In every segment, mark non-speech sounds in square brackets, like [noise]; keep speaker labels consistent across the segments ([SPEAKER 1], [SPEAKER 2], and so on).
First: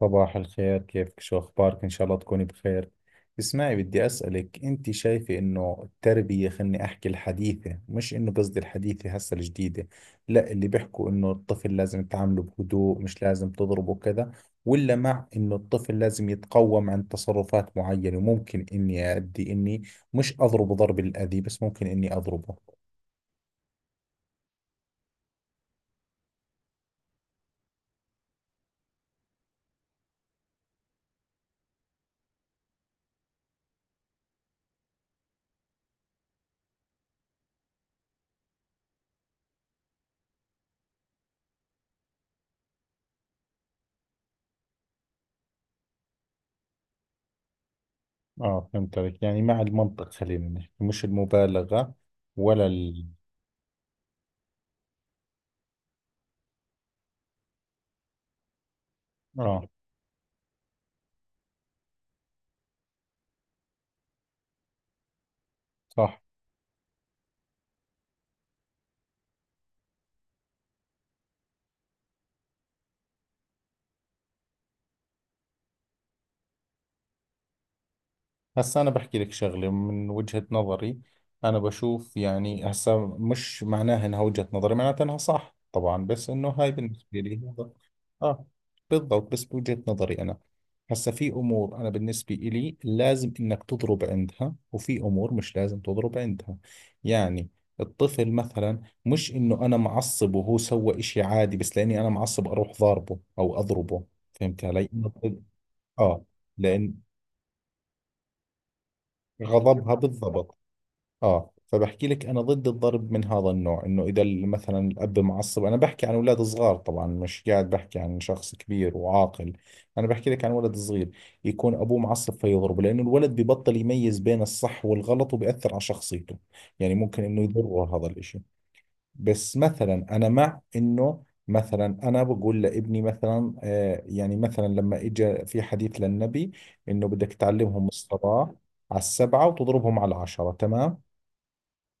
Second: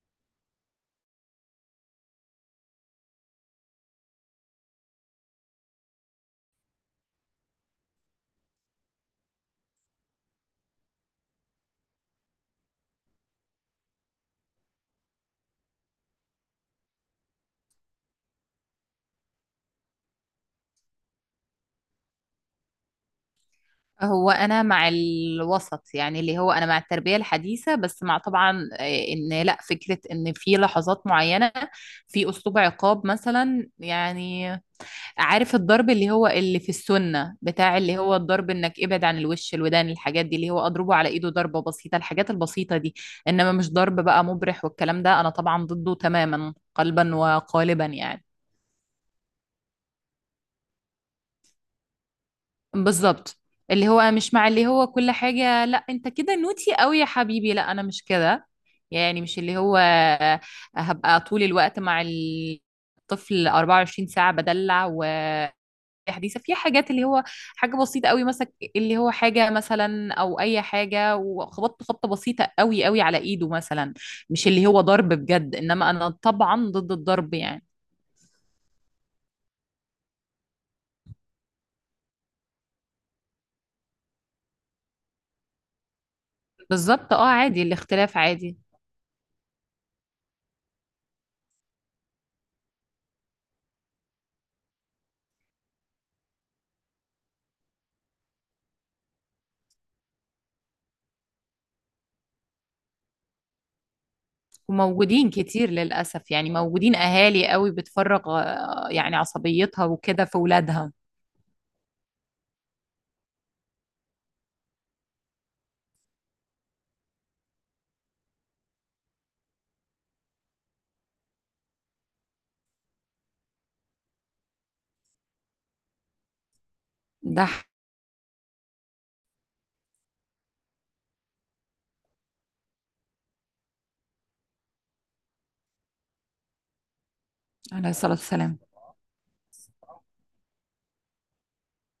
[SPEAKER 1] صباح الخير، كيفك؟ شو أخبارك؟ إن شاء الله تكوني بخير. اسمعي، بدي أسألك، أنت شايفة إنه التربية، خلني أحكي الحديثة، مش إنه قصدي الحديثة هسه الجديدة، لا، اللي بيحكوا إنه الطفل لازم تعامله بهدوء، مش لازم تضربه كذا، ولا مع إنه الطفل لازم يتقوم عن تصرفات معينة، وممكن إني مش أضربه ضرب الأذى، بس ممكن إني أضربه.
[SPEAKER 2] هو انا مع الوسط، يعني اللي هو انا مع التربيه الحديثه، بس مع طبعا ان لا فكره ان في لحظات معينه في اسلوب عقاب مثلا يعني. عارف الضرب اللي هو اللي في السنه بتاع اللي هو الضرب انك ابعد عن الوش الودان، الحاجات دي اللي هو اضربه على ايده ضربه بسيطه، الحاجات البسيطه دي. انما مش ضرب بقى مبرح، والكلام ده انا طبعا ضده تماما قلبا وقالبا يعني.
[SPEAKER 1] آه، فهمت عليك، يعني مع المنطق خلينا نحكي، مش المبالغة، ولا
[SPEAKER 2] بالظبط، اللي هو مش مع اللي هو كل حاجة. لا انت كده نوتي قوي يا حبيبي، لا انا مش كده يعني. مش اللي
[SPEAKER 1] آه،
[SPEAKER 2] هو هبقى طول الوقت مع الطفل 24 ساعة بدلع
[SPEAKER 1] صح.
[SPEAKER 2] وحديثة في حاجات اللي هو حاجة بسيطة قوي مثلا. اللي هو حاجة مثلا او اي حاجة وخبطت خبطة بسيطة قوي قوي على ايده مثلا، مش اللي هو ضرب بجد. انما انا طبعا ضد الضرب يعني.
[SPEAKER 1] هسا أنا بحكي لك شغلة من وجهة نظري. أنا بشوف، يعني هسا مش معناها إنها وجهة نظري معناتها إنها صح طبعا، بس إنه هاي
[SPEAKER 2] بالظبط،
[SPEAKER 1] بالنسبة
[SPEAKER 2] اه
[SPEAKER 1] لي
[SPEAKER 2] عادي، الاختلاف
[SPEAKER 1] آه،
[SPEAKER 2] عادي.
[SPEAKER 1] بالضبط، بس بوجهة نظري أنا. هسا في أمور أنا بالنسبة إلي لازم إنك تضرب عندها، وفي أمور مش لازم تضرب عندها. يعني الطفل مثلا، مش إنه أنا معصب وهو سوى إشي عادي بس لأني أنا معصب أروح ضاربه أو أضربه. فهمت علي؟
[SPEAKER 2] وموجودين كتير
[SPEAKER 1] آه،
[SPEAKER 2] للأسف يعني،
[SPEAKER 1] لأن
[SPEAKER 2] موجودين أهالي قوي بتفرغ يعني عصبيتها
[SPEAKER 1] غضبها
[SPEAKER 2] وكده في
[SPEAKER 1] بالضبط.
[SPEAKER 2] ولادها.
[SPEAKER 1] اه، فبحكي لك انا ضد الضرب من هذا النوع، انه اذا مثلا الاب معصب، انا بحكي عن اولاد صغار طبعا، مش قاعد بحكي عن شخص كبير وعاقل، انا بحكي لك عن ولد صغير، يكون ابوه معصب فيضربه، لانه الولد ببطل يميز بين الصح والغلط، وبأثر على شخصيته، يعني ممكن انه
[SPEAKER 2] ده ح-
[SPEAKER 1] يضره هذا الاشي. بس مثلا انا مع انه، مثلا انا بقول لابني مثلا، آه يعني مثلا لما اجى في حديث للنبي انه بدك تعلمهم
[SPEAKER 2] عليه الصلاة
[SPEAKER 1] الصلاة
[SPEAKER 2] والسلام.
[SPEAKER 1] على ال7 وتضربهم على ال10، تمام؟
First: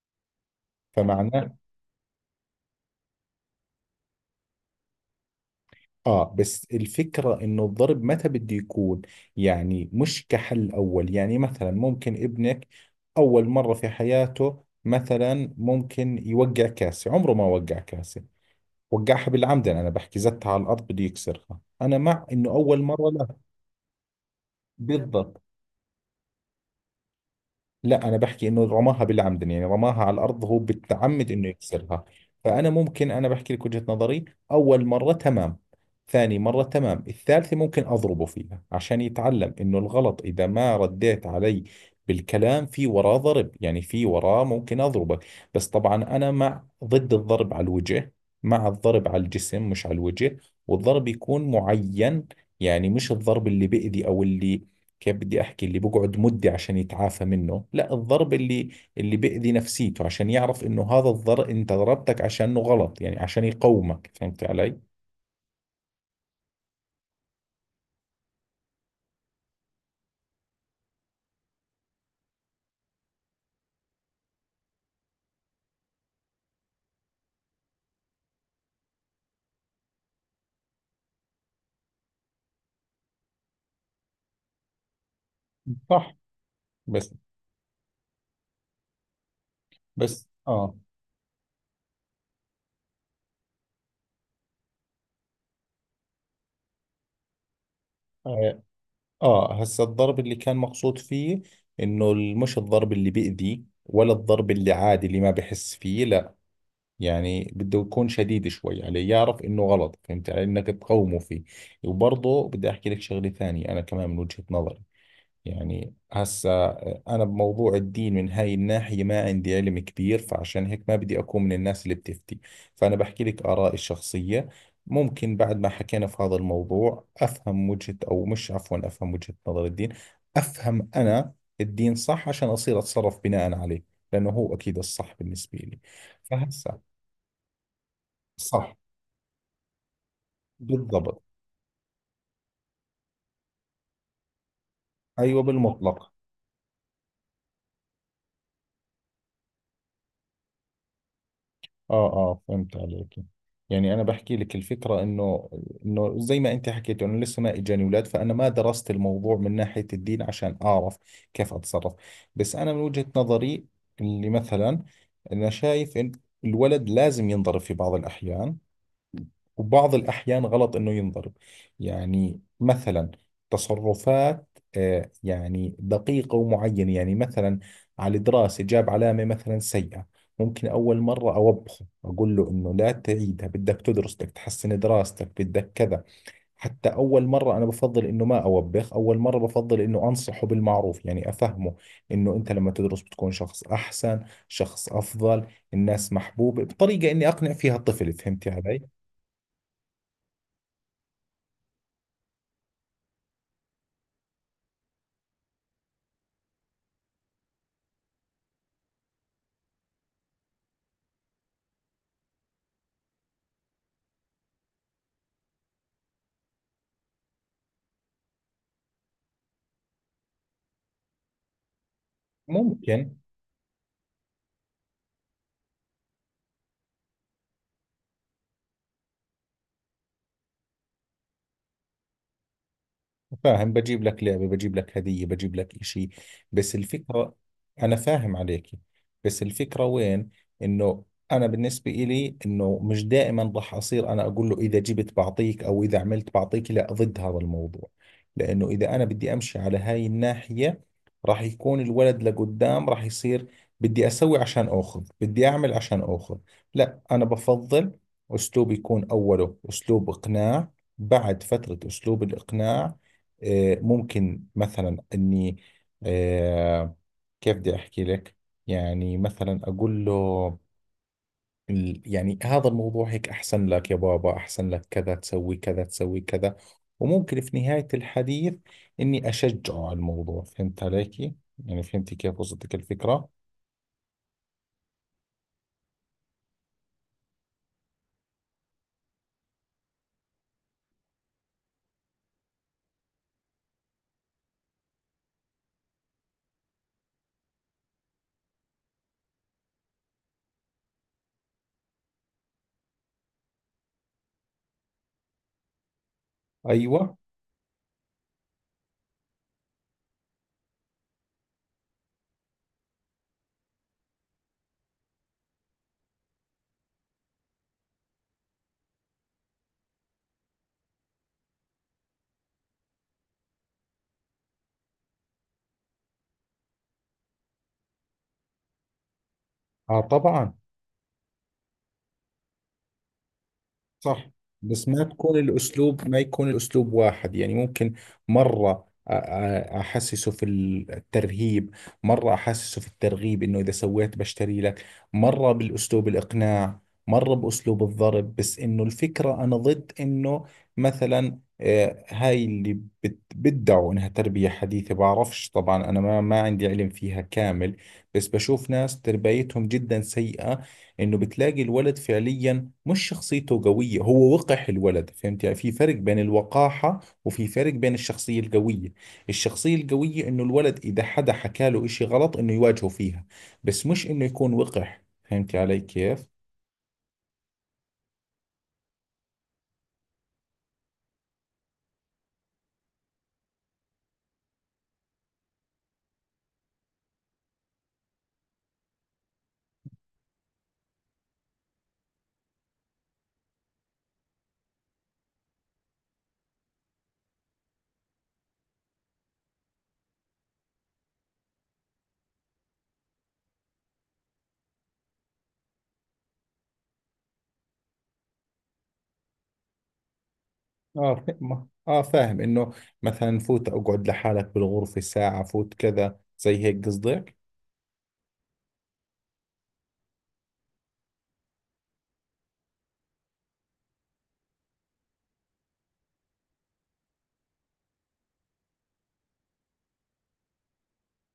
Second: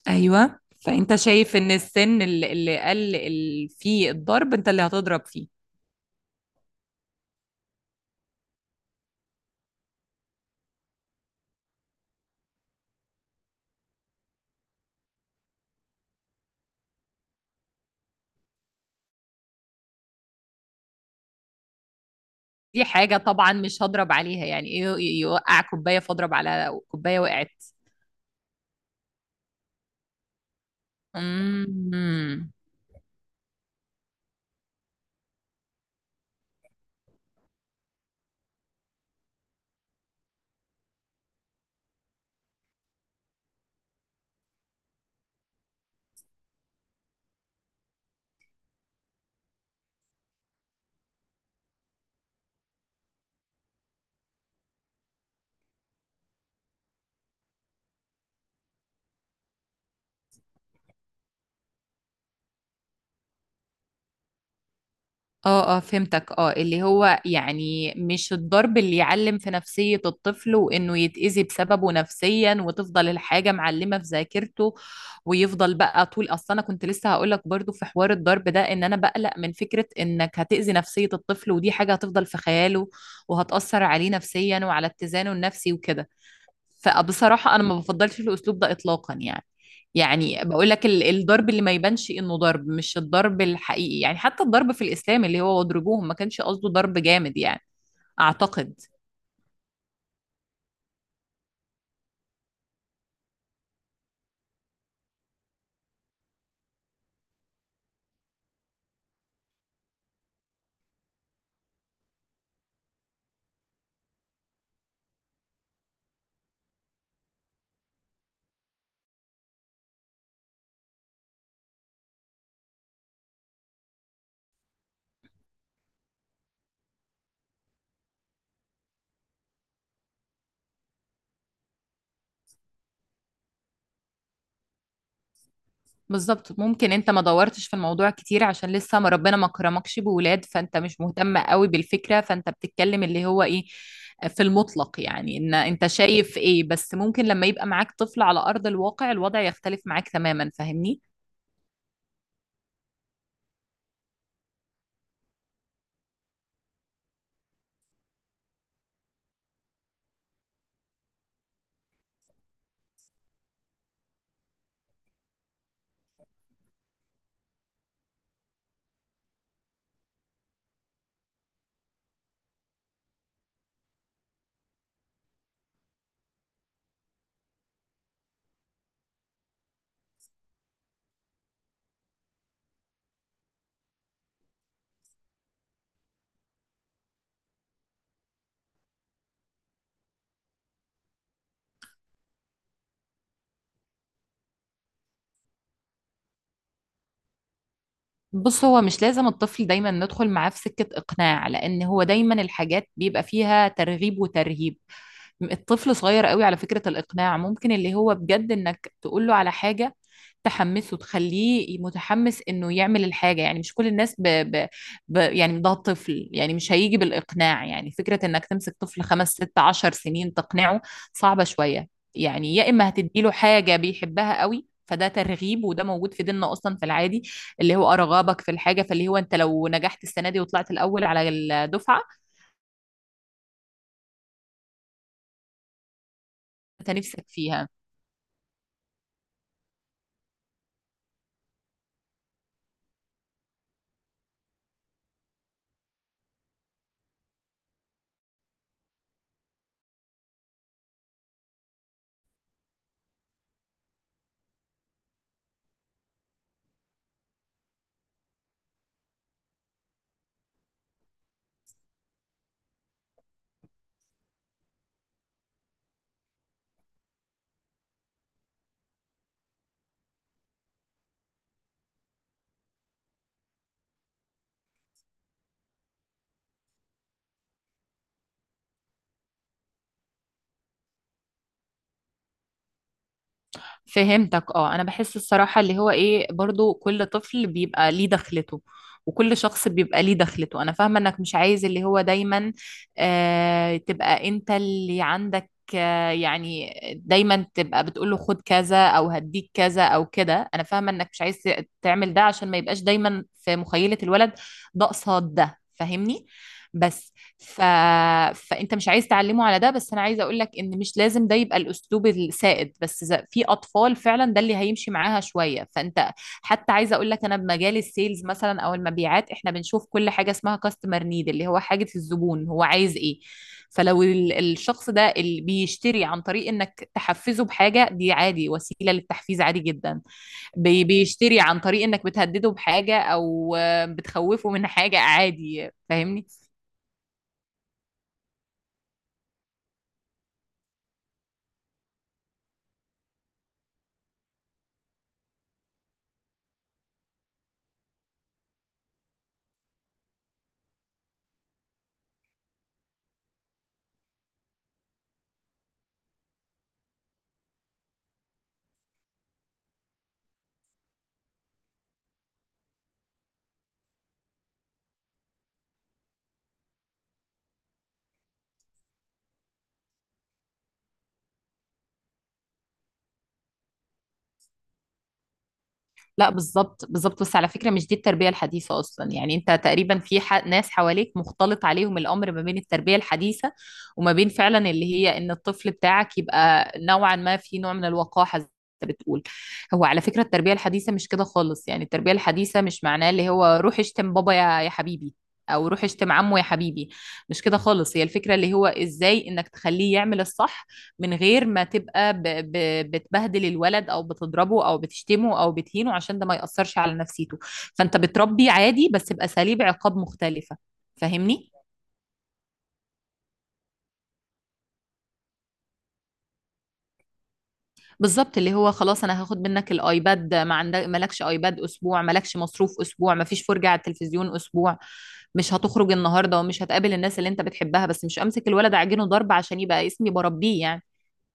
[SPEAKER 2] أيوة، فأنت
[SPEAKER 1] فمعناه،
[SPEAKER 2] شايف إن السن اللي فيه الضرب أنت اللي هتضرب فيه.
[SPEAKER 1] اه، بس الفكرة انه الضرب متى بده يكون، يعني مش كحل اول. يعني مثلا ممكن ابنك اول مرة في حياته مثلا ممكن يوقع كاسة، عمره ما وقع كاسة، وقعها بالعمد، انا بحكي زتها على الارض بده يكسرها، انا مع انه اول
[SPEAKER 2] دي
[SPEAKER 1] مرة
[SPEAKER 2] حاجة
[SPEAKER 1] لا.
[SPEAKER 2] طبعا مش هضرب عليها، يعني إيه
[SPEAKER 1] بالضبط.
[SPEAKER 2] يوقع كوباية فاضرب على كوباية وقعت؟
[SPEAKER 1] لا انا بحكي انه رماها بالعمد، يعني رماها على الارض هو بالتعمد انه يكسرها.
[SPEAKER 2] امم.
[SPEAKER 1] فانا ممكن، انا بحكي لك وجهة نظري، اول مرة تمام، ثاني مرة تمام، الثالثة ممكن اضربه فيها عشان يتعلم انه الغلط، اذا ما رديت علي بالكلام في وراه ضرب، يعني في وراه ممكن اضربك. بس طبعا انا ضد الضرب على الوجه، مع الضرب على الجسم مش على الوجه، والضرب يكون معين، يعني مش الضرب اللي بيأذي او اللي، كيف بدي احكي، اللي بقعد مده عشان يتعافى منه، لا، الضرب اللي بيأذي نفسيته، عشان يعرف انه هذا الضرب انت ضربتك عشانه غلط، يعني عشان يقومك. فهمت علي؟
[SPEAKER 2] اه اه، فهمتك اه. اللي هو يعني مش الضرب اللي يعلم في نفسية الطفل وانه يتأذي بسببه نفسيا، وتفضل الحاجة معلمة في ذاكرته ويفضل بقى طول. اصلا انا كنت لسه هقول لك برضو في حوار الضرب ده ان انا بقلق من فكرة انك هتأذي نفسية الطفل، ودي حاجة هتفضل في خياله وهتأثر عليه نفسيا وعلى اتزانه النفسي وكده.
[SPEAKER 1] صح. بس
[SPEAKER 2] فبصراحة أنا ما بفضلش الأسلوب ده إطلاقا يعني.
[SPEAKER 1] بس
[SPEAKER 2] يعني بقول
[SPEAKER 1] اه،
[SPEAKER 2] لك الضرب اللي ما يبانش إنه ضرب، مش الضرب الحقيقي، يعني حتى الضرب في الإسلام اللي هو واضربوهم ما كانش قصده ضرب جامد يعني،
[SPEAKER 1] اه،
[SPEAKER 2] أعتقد.
[SPEAKER 1] هسا الضرب اللي كان مقصود فيه انه مش الضرب اللي بيأذي، ولا الضرب اللي عادي اللي ما بحس فيه، لا، يعني بده يكون شديد شوي عليه، يعرف انه غلط، فهمت علي، انك تقومه فيه. وبرضه بدي احكي لك شغلة ثانية انا كمان من وجهة نظري. يعني هسا أنا بموضوع الدين من هاي الناحية ما عندي علم كبير، فعشان هيك ما بدي أكون من الناس اللي بتفتي، فأنا بحكي لك آرائي الشخصية. ممكن بعد ما حكينا في هذا الموضوع أفهم وجهة، أو مش، عفوا، أفهم وجهة نظر الدين، أفهم أنا الدين صح، عشان أصير أتصرف بناء عليه، لأنه هو أكيد الصح بالنسبة لي.
[SPEAKER 2] بالظبط،
[SPEAKER 1] فهسا،
[SPEAKER 2] ممكن أنت ما دورتش في الموضوع كتير عشان
[SPEAKER 1] صح،
[SPEAKER 2] لسه ما ربنا ما كرمكش بولاد، فأنت مش
[SPEAKER 1] بالضبط.
[SPEAKER 2] مهتم قوي بالفكرة، فأنت بتتكلم اللي هو إيه في المطلق، يعني
[SPEAKER 1] أيوة،
[SPEAKER 2] إن أنت
[SPEAKER 1] بالمطلق.
[SPEAKER 2] شايف إيه. بس ممكن لما يبقى معاك طفل على أرض الواقع الوضع يختلف معاك تماما، فاهمني؟
[SPEAKER 1] اه اه، فهمت عليك. يعني انا بحكي لك الفكره، انه انه زي ما انت حكيت انه لسه ما اجاني اولاد، فانا ما درست الموضوع من ناحيه الدين عشان اعرف كيف اتصرف. بس انا من وجهه نظري اللي مثلا، انا شايف ان الولد لازم ينضرب في بعض الاحيان، وبعض الأحيان غلط إنه ينضرب. يعني مثلا تصرفات، يعني دقيقة ومعينة، يعني مثلا على دراسة جاب علامة مثلا سيئة، ممكن أول مرة أوبخه، أقول له إنه لا تعيدها، بدك تدرس، بدك تحسن دراستك، بدك كذا. حتى أول مرة أنا بفضل إنه ما أوبخ، أول مرة بفضل إنه أنصحه بالمعروف، يعني أفهمه إنه أنت لما تدرس بتكون شخص أحسن، شخص أفضل، الناس محبوبة، بطريقة إني أقنع فيها الطفل. فهمتي
[SPEAKER 2] بص، هو
[SPEAKER 1] علي؟
[SPEAKER 2] مش لازم الطفل دايما ندخل معاه في سكة إقناع، لأن هو دايما الحاجات بيبقى فيها ترغيب وترهيب. الطفل صغير قوي، على فكرة الإقناع ممكن اللي هو بجد إنك تقوله على حاجة تحمسه، تخليه متحمس إنه يعمل الحاجة، يعني مش كل الناس يعني ده طفل يعني مش هيجي بالإقناع. يعني فكرة إنك تمسك طفل خمس ست عشر سنين تقنعه صعبة شوية. يعني يا إما
[SPEAKER 1] ممكن.
[SPEAKER 2] هتديله حاجة بيحبها قوي، فده ترغيب وده موجود في ديننا اصلا في العادي. اللي هو ارغبك في الحاجه، فاللي هو انت لو نجحت السنه دي وطلعت الاول على الدفعه،
[SPEAKER 1] فاهم، بجيب لك لعبة، بجيب لك هدية، بجيب لك إشي، بس
[SPEAKER 2] انت نفسك
[SPEAKER 1] الفكرة،
[SPEAKER 2] فيها.
[SPEAKER 1] أنا فاهم عليك، بس الفكرة وين، إنه أنا بالنسبة إلي إنه مش دائما راح أصير أنا أقول له إذا جبت بعطيك، أو إذا عملت بعطيك، لا، ضد هذا الموضوع. لأنه إذا أنا بدي أمشي على هاي الناحية راح يكون الولد لقدام راح يصير بدي أسوي عشان أخذ، بدي أعمل عشان أخذ. لا أنا بفضل أسلوب يكون أوله أسلوب إقناع، بعد فترة أسلوب الإقناع، ممكن مثلا اني، آه، كيف بدي احكي لك، يعني مثلا اقول له يعني هذا الموضوع هيك احسن لك يا بابا، احسن لك كذا، تسوي كذا تسوي كذا. وممكن في نهاية الحديث اني اشجعه على الموضوع. فهمت عليكي؟ يعني فهمتي كيف وصلتك الفكرة.
[SPEAKER 2] فهمتك اه، انا بحس الصراحة اللي هو ايه، برضو كل طفل بيبقى ليه دخلته وكل شخص بيبقى ليه دخلته. انا فاهمة انك مش عايز اللي هو دايما آه تبقى انت اللي عندك يعني دايما تبقى بتقول له خد كذا او هديك كذا او كده. انا فاهمه انك مش عايز تعمل ده عشان ما يبقاش دايما في مخيله الولد ده قصاد ده، فاهمني؟ بس
[SPEAKER 1] ايوه.
[SPEAKER 2] ف... فانت مش عايز تعلمه على ده. بس انا عايزه اقول لك ان مش لازم ده يبقى الاسلوب السائد، بس إذا في اطفال فعلا ده اللي هيمشي معاها شويه فانت. حتى عايزه اقول لك انا بمجال السيلز مثلا او المبيعات احنا بنشوف كل حاجه اسمها كاستمر نيد، اللي هو حاجه الزبون هو عايز ايه. فلو الشخص ده اللي بيشتري عن طريق انك تحفزه بحاجه، دي عادي، وسيله للتحفيز عادي
[SPEAKER 1] اه
[SPEAKER 2] جدا.
[SPEAKER 1] طبعا.
[SPEAKER 2] بيشتري عن طريق انك بتهدده بحاجه او
[SPEAKER 1] صح،
[SPEAKER 2] بتخوفه من
[SPEAKER 1] بس
[SPEAKER 2] حاجه،
[SPEAKER 1] ما تكون
[SPEAKER 2] عادي،
[SPEAKER 1] الأسلوب، ما
[SPEAKER 2] فاهمني؟
[SPEAKER 1] يكون الأسلوب واحد، يعني ممكن مرة أحسسه في الترهيب، مرة أحسسه في الترغيب إنه إذا سويت بشتري لك، مرة بالأسلوب الإقناع، مرة بأسلوب الضرب، بس إنه الفكرة أنا ضد إنه مثلا، هاي اللي بدعوا إنها تربية حديثة، بعرفش طبعا، أنا ما عندي علم فيها كامل، بس بشوف ناس تربيتهم جدا سيئة، إنه بتلاقي الولد فعليا مش شخصيته قوية، هو وقح الولد، فهمت يعني؟ في فرق بين الوقاحة وفي فرق بين الشخصية القوية. الشخصية القوية انه الولد اذا حدا حكى له اشي غلط انه يواجهه فيها، بس مش انه يكون وقح. فهمت علي كيف؟
[SPEAKER 2] لا بالظبط بالظبط. بس على فكرة مش دي التربية الحديثة أصلا يعني. أنت تقريبا ناس حواليك مختلط عليهم الأمر ما بين التربية الحديثة وما بين فعلا اللي هي إن الطفل بتاعك يبقى نوعا ما في نوع من الوقاحة زي ما أنت بتقول. هو على فكرة التربية الحديثة مش كده خالص، يعني التربية الحديثة مش معناه اللي هو روح اشتم بابا يا حبيبي، أو روح اشتم عمو يا حبيبي. مش كده خالص، هي الفكرة اللي هو إزاي إنك تخليه يعمل الصح من غير ما تبقى بتبهدل الولد او بتضربه او بتشتمه او بتهينه، عشان ده ما يأثرش على نفسيته. فانت بتربي عادي بس بأساليب عقاب مختلفة،
[SPEAKER 1] اه
[SPEAKER 2] فاهمني؟
[SPEAKER 1] فاهم اه فاهم انه مثلا فوت اقعد لحالك بالغرفة ساعة، فوت كذا زي هيك قصدك.
[SPEAKER 2] بالظبط، اللي هو خلاص انا هاخد منك الايباد، ما عندك مالكش ايباد اسبوع، مالكش مصروف اسبوع، ما فيش فرجة على التلفزيون اسبوع، مش هتخرج النهارده ومش هتقابل الناس اللي انت بتحبها. بس مش امسك الولد اعجنه ضرب عشان يبقى اسمي بربيه يعني.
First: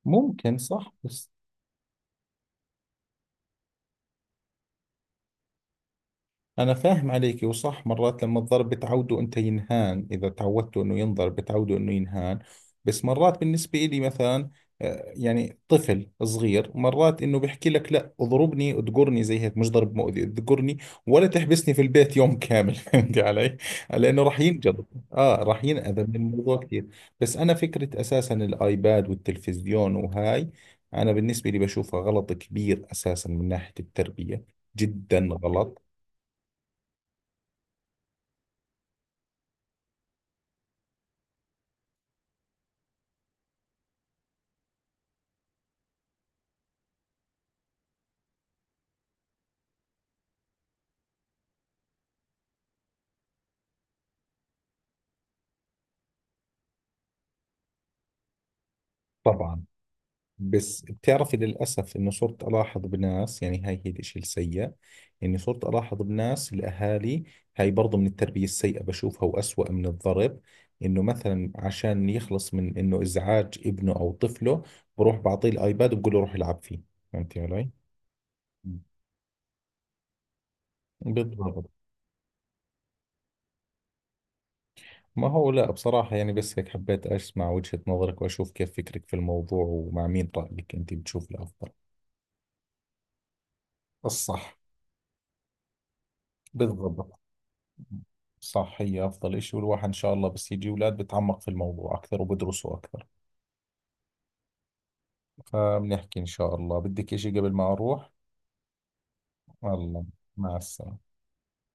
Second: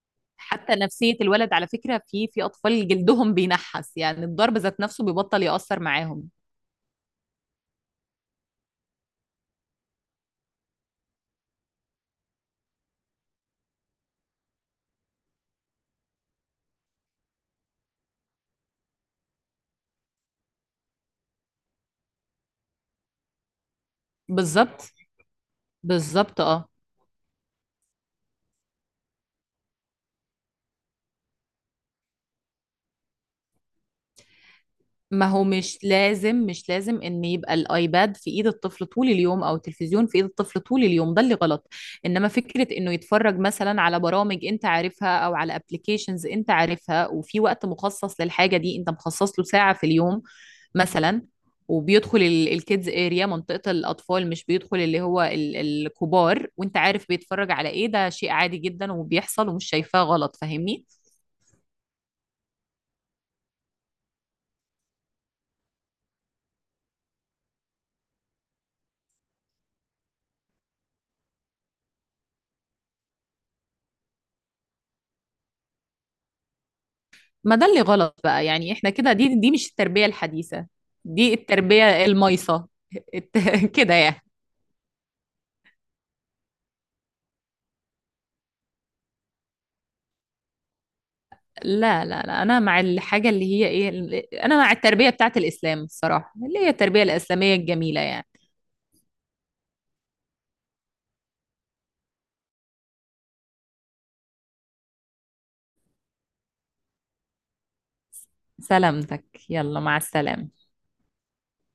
[SPEAKER 1] ممكن،
[SPEAKER 2] حتى
[SPEAKER 1] صح.
[SPEAKER 2] نفسية
[SPEAKER 1] بس
[SPEAKER 2] الولد على فكرة، في اطفال جلدهم بينحس يعني، الضرب ذات نفسه بيبطل يأثر معاهم.
[SPEAKER 1] أنا فاهم عليك، وصح، مرات لما الضرب بتعوده أنت ينهان، إذا تعودته أنه ينضرب بتعوده أنه ينهان. بس مرات بالنسبة إلي مثلا، يعني طفل صغير مرات أنه بيحكي لك لا اضربني اذقرني زي هيك، مش ضرب مؤذي، اذقرني ولا تحبسني في البيت يوم كامل [laughs] فهمتي علي؟ لأنه راح
[SPEAKER 2] بالظبط
[SPEAKER 1] ينجلط، آه راح ينأذى من
[SPEAKER 2] بالظبط
[SPEAKER 1] الموضوع
[SPEAKER 2] اه.
[SPEAKER 1] كثير. بس أنا فكرة أساسا الآيباد والتلفزيون وهاي، أنا بالنسبة لي بشوفها غلط كبير أساسا من ناحية التربية،
[SPEAKER 2] ما
[SPEAKER 1] جدا
[SPEAKER 2] هو مش
[SPEAKER 1] غلط.
[SPEAKER 2] لازم مش لازم ان يبقى الايباد في ايد الطفل طول اليوم او التلفزيون في ايد الطفل طول اليوم، ده اللي غلط. انما فكرة انه يتفرج مثلا على برامج انت عارفها او على ابلكيشنز انت عارفها، وفي وقت مخصص للحاجة دي، انت مخصص له ساعة في اليوم مثلا، وبيدخل الكيدز اريا، منطقة الأطفال، مش بيدخل اللي هو الكبار، وانت عارف بيتفرج على ايه، ده شيء عادي جدا وبيحصل
[SPEAKER 1] طبعا.
[SPEAKER 2] ومش شايفاه غلط،
[SPEAKER 1] بس
[SPEAKER 2] فاهمني؟
[SPEAKER 1] بتعرفي للأسف إنه صرت ألاحظ بناس، يعني هاي هي الإشي السيء، إني صرت ألاحظ بناس الأهالي، هاي برضو من التربية السيئة بشوفها، وأسوأ من الضرب، إنه مثلا عشان يخلص من إنه إزعاج ابنه أو طفله بروح بعطيه الآيباد وبقول له روح العب فيه. فهمتي
[SPEAKER 2] ما ده
[SPEAKER 1] علي؟
[SPEAKER 2] اللي غلط بقى يعني، احنا كده دي مش التربية الحديثة، دي
[SPEAKER 1] بالضبط.
[SPEAKER 2] التربية المايصة. [laughs] كده يعني.
[SPEAKER 1] ما هو لا بصراحة، يعني بس هيك حبيت أسمع وجهة نظرك وأشوف كيف فكرك في الموضوع ومع مين رأيك أنت بتشوف الأفضل.
[SPEAKER 2] لا انا مع الحاجة اللي هي ايه،
[SPEAKER 1] الصح
[SPEAKER 2] انا مع التربية بتاعت الاسلام الصراحة، اللي هي التربية
[SPEAKER 1] بالضبط.
[SPEAKER 2] الاسلامية الجميلة يعني.
[SPEAKER 1] صح، هي أفضل إشي، والواحد إن شاء الله بس يجي أولاد بتعمق في الموضوع أكثر وبدرسوا أكثر. فبنحكي. إن شاء الله، بدك إشي قبل ما أروح؟
[SPEAKER 2] سلامتك، يلا مع
[SPEAKER 1] الله. مع
[SPEAKER 2] السلامة.
[SPEAKER 1] السلامة.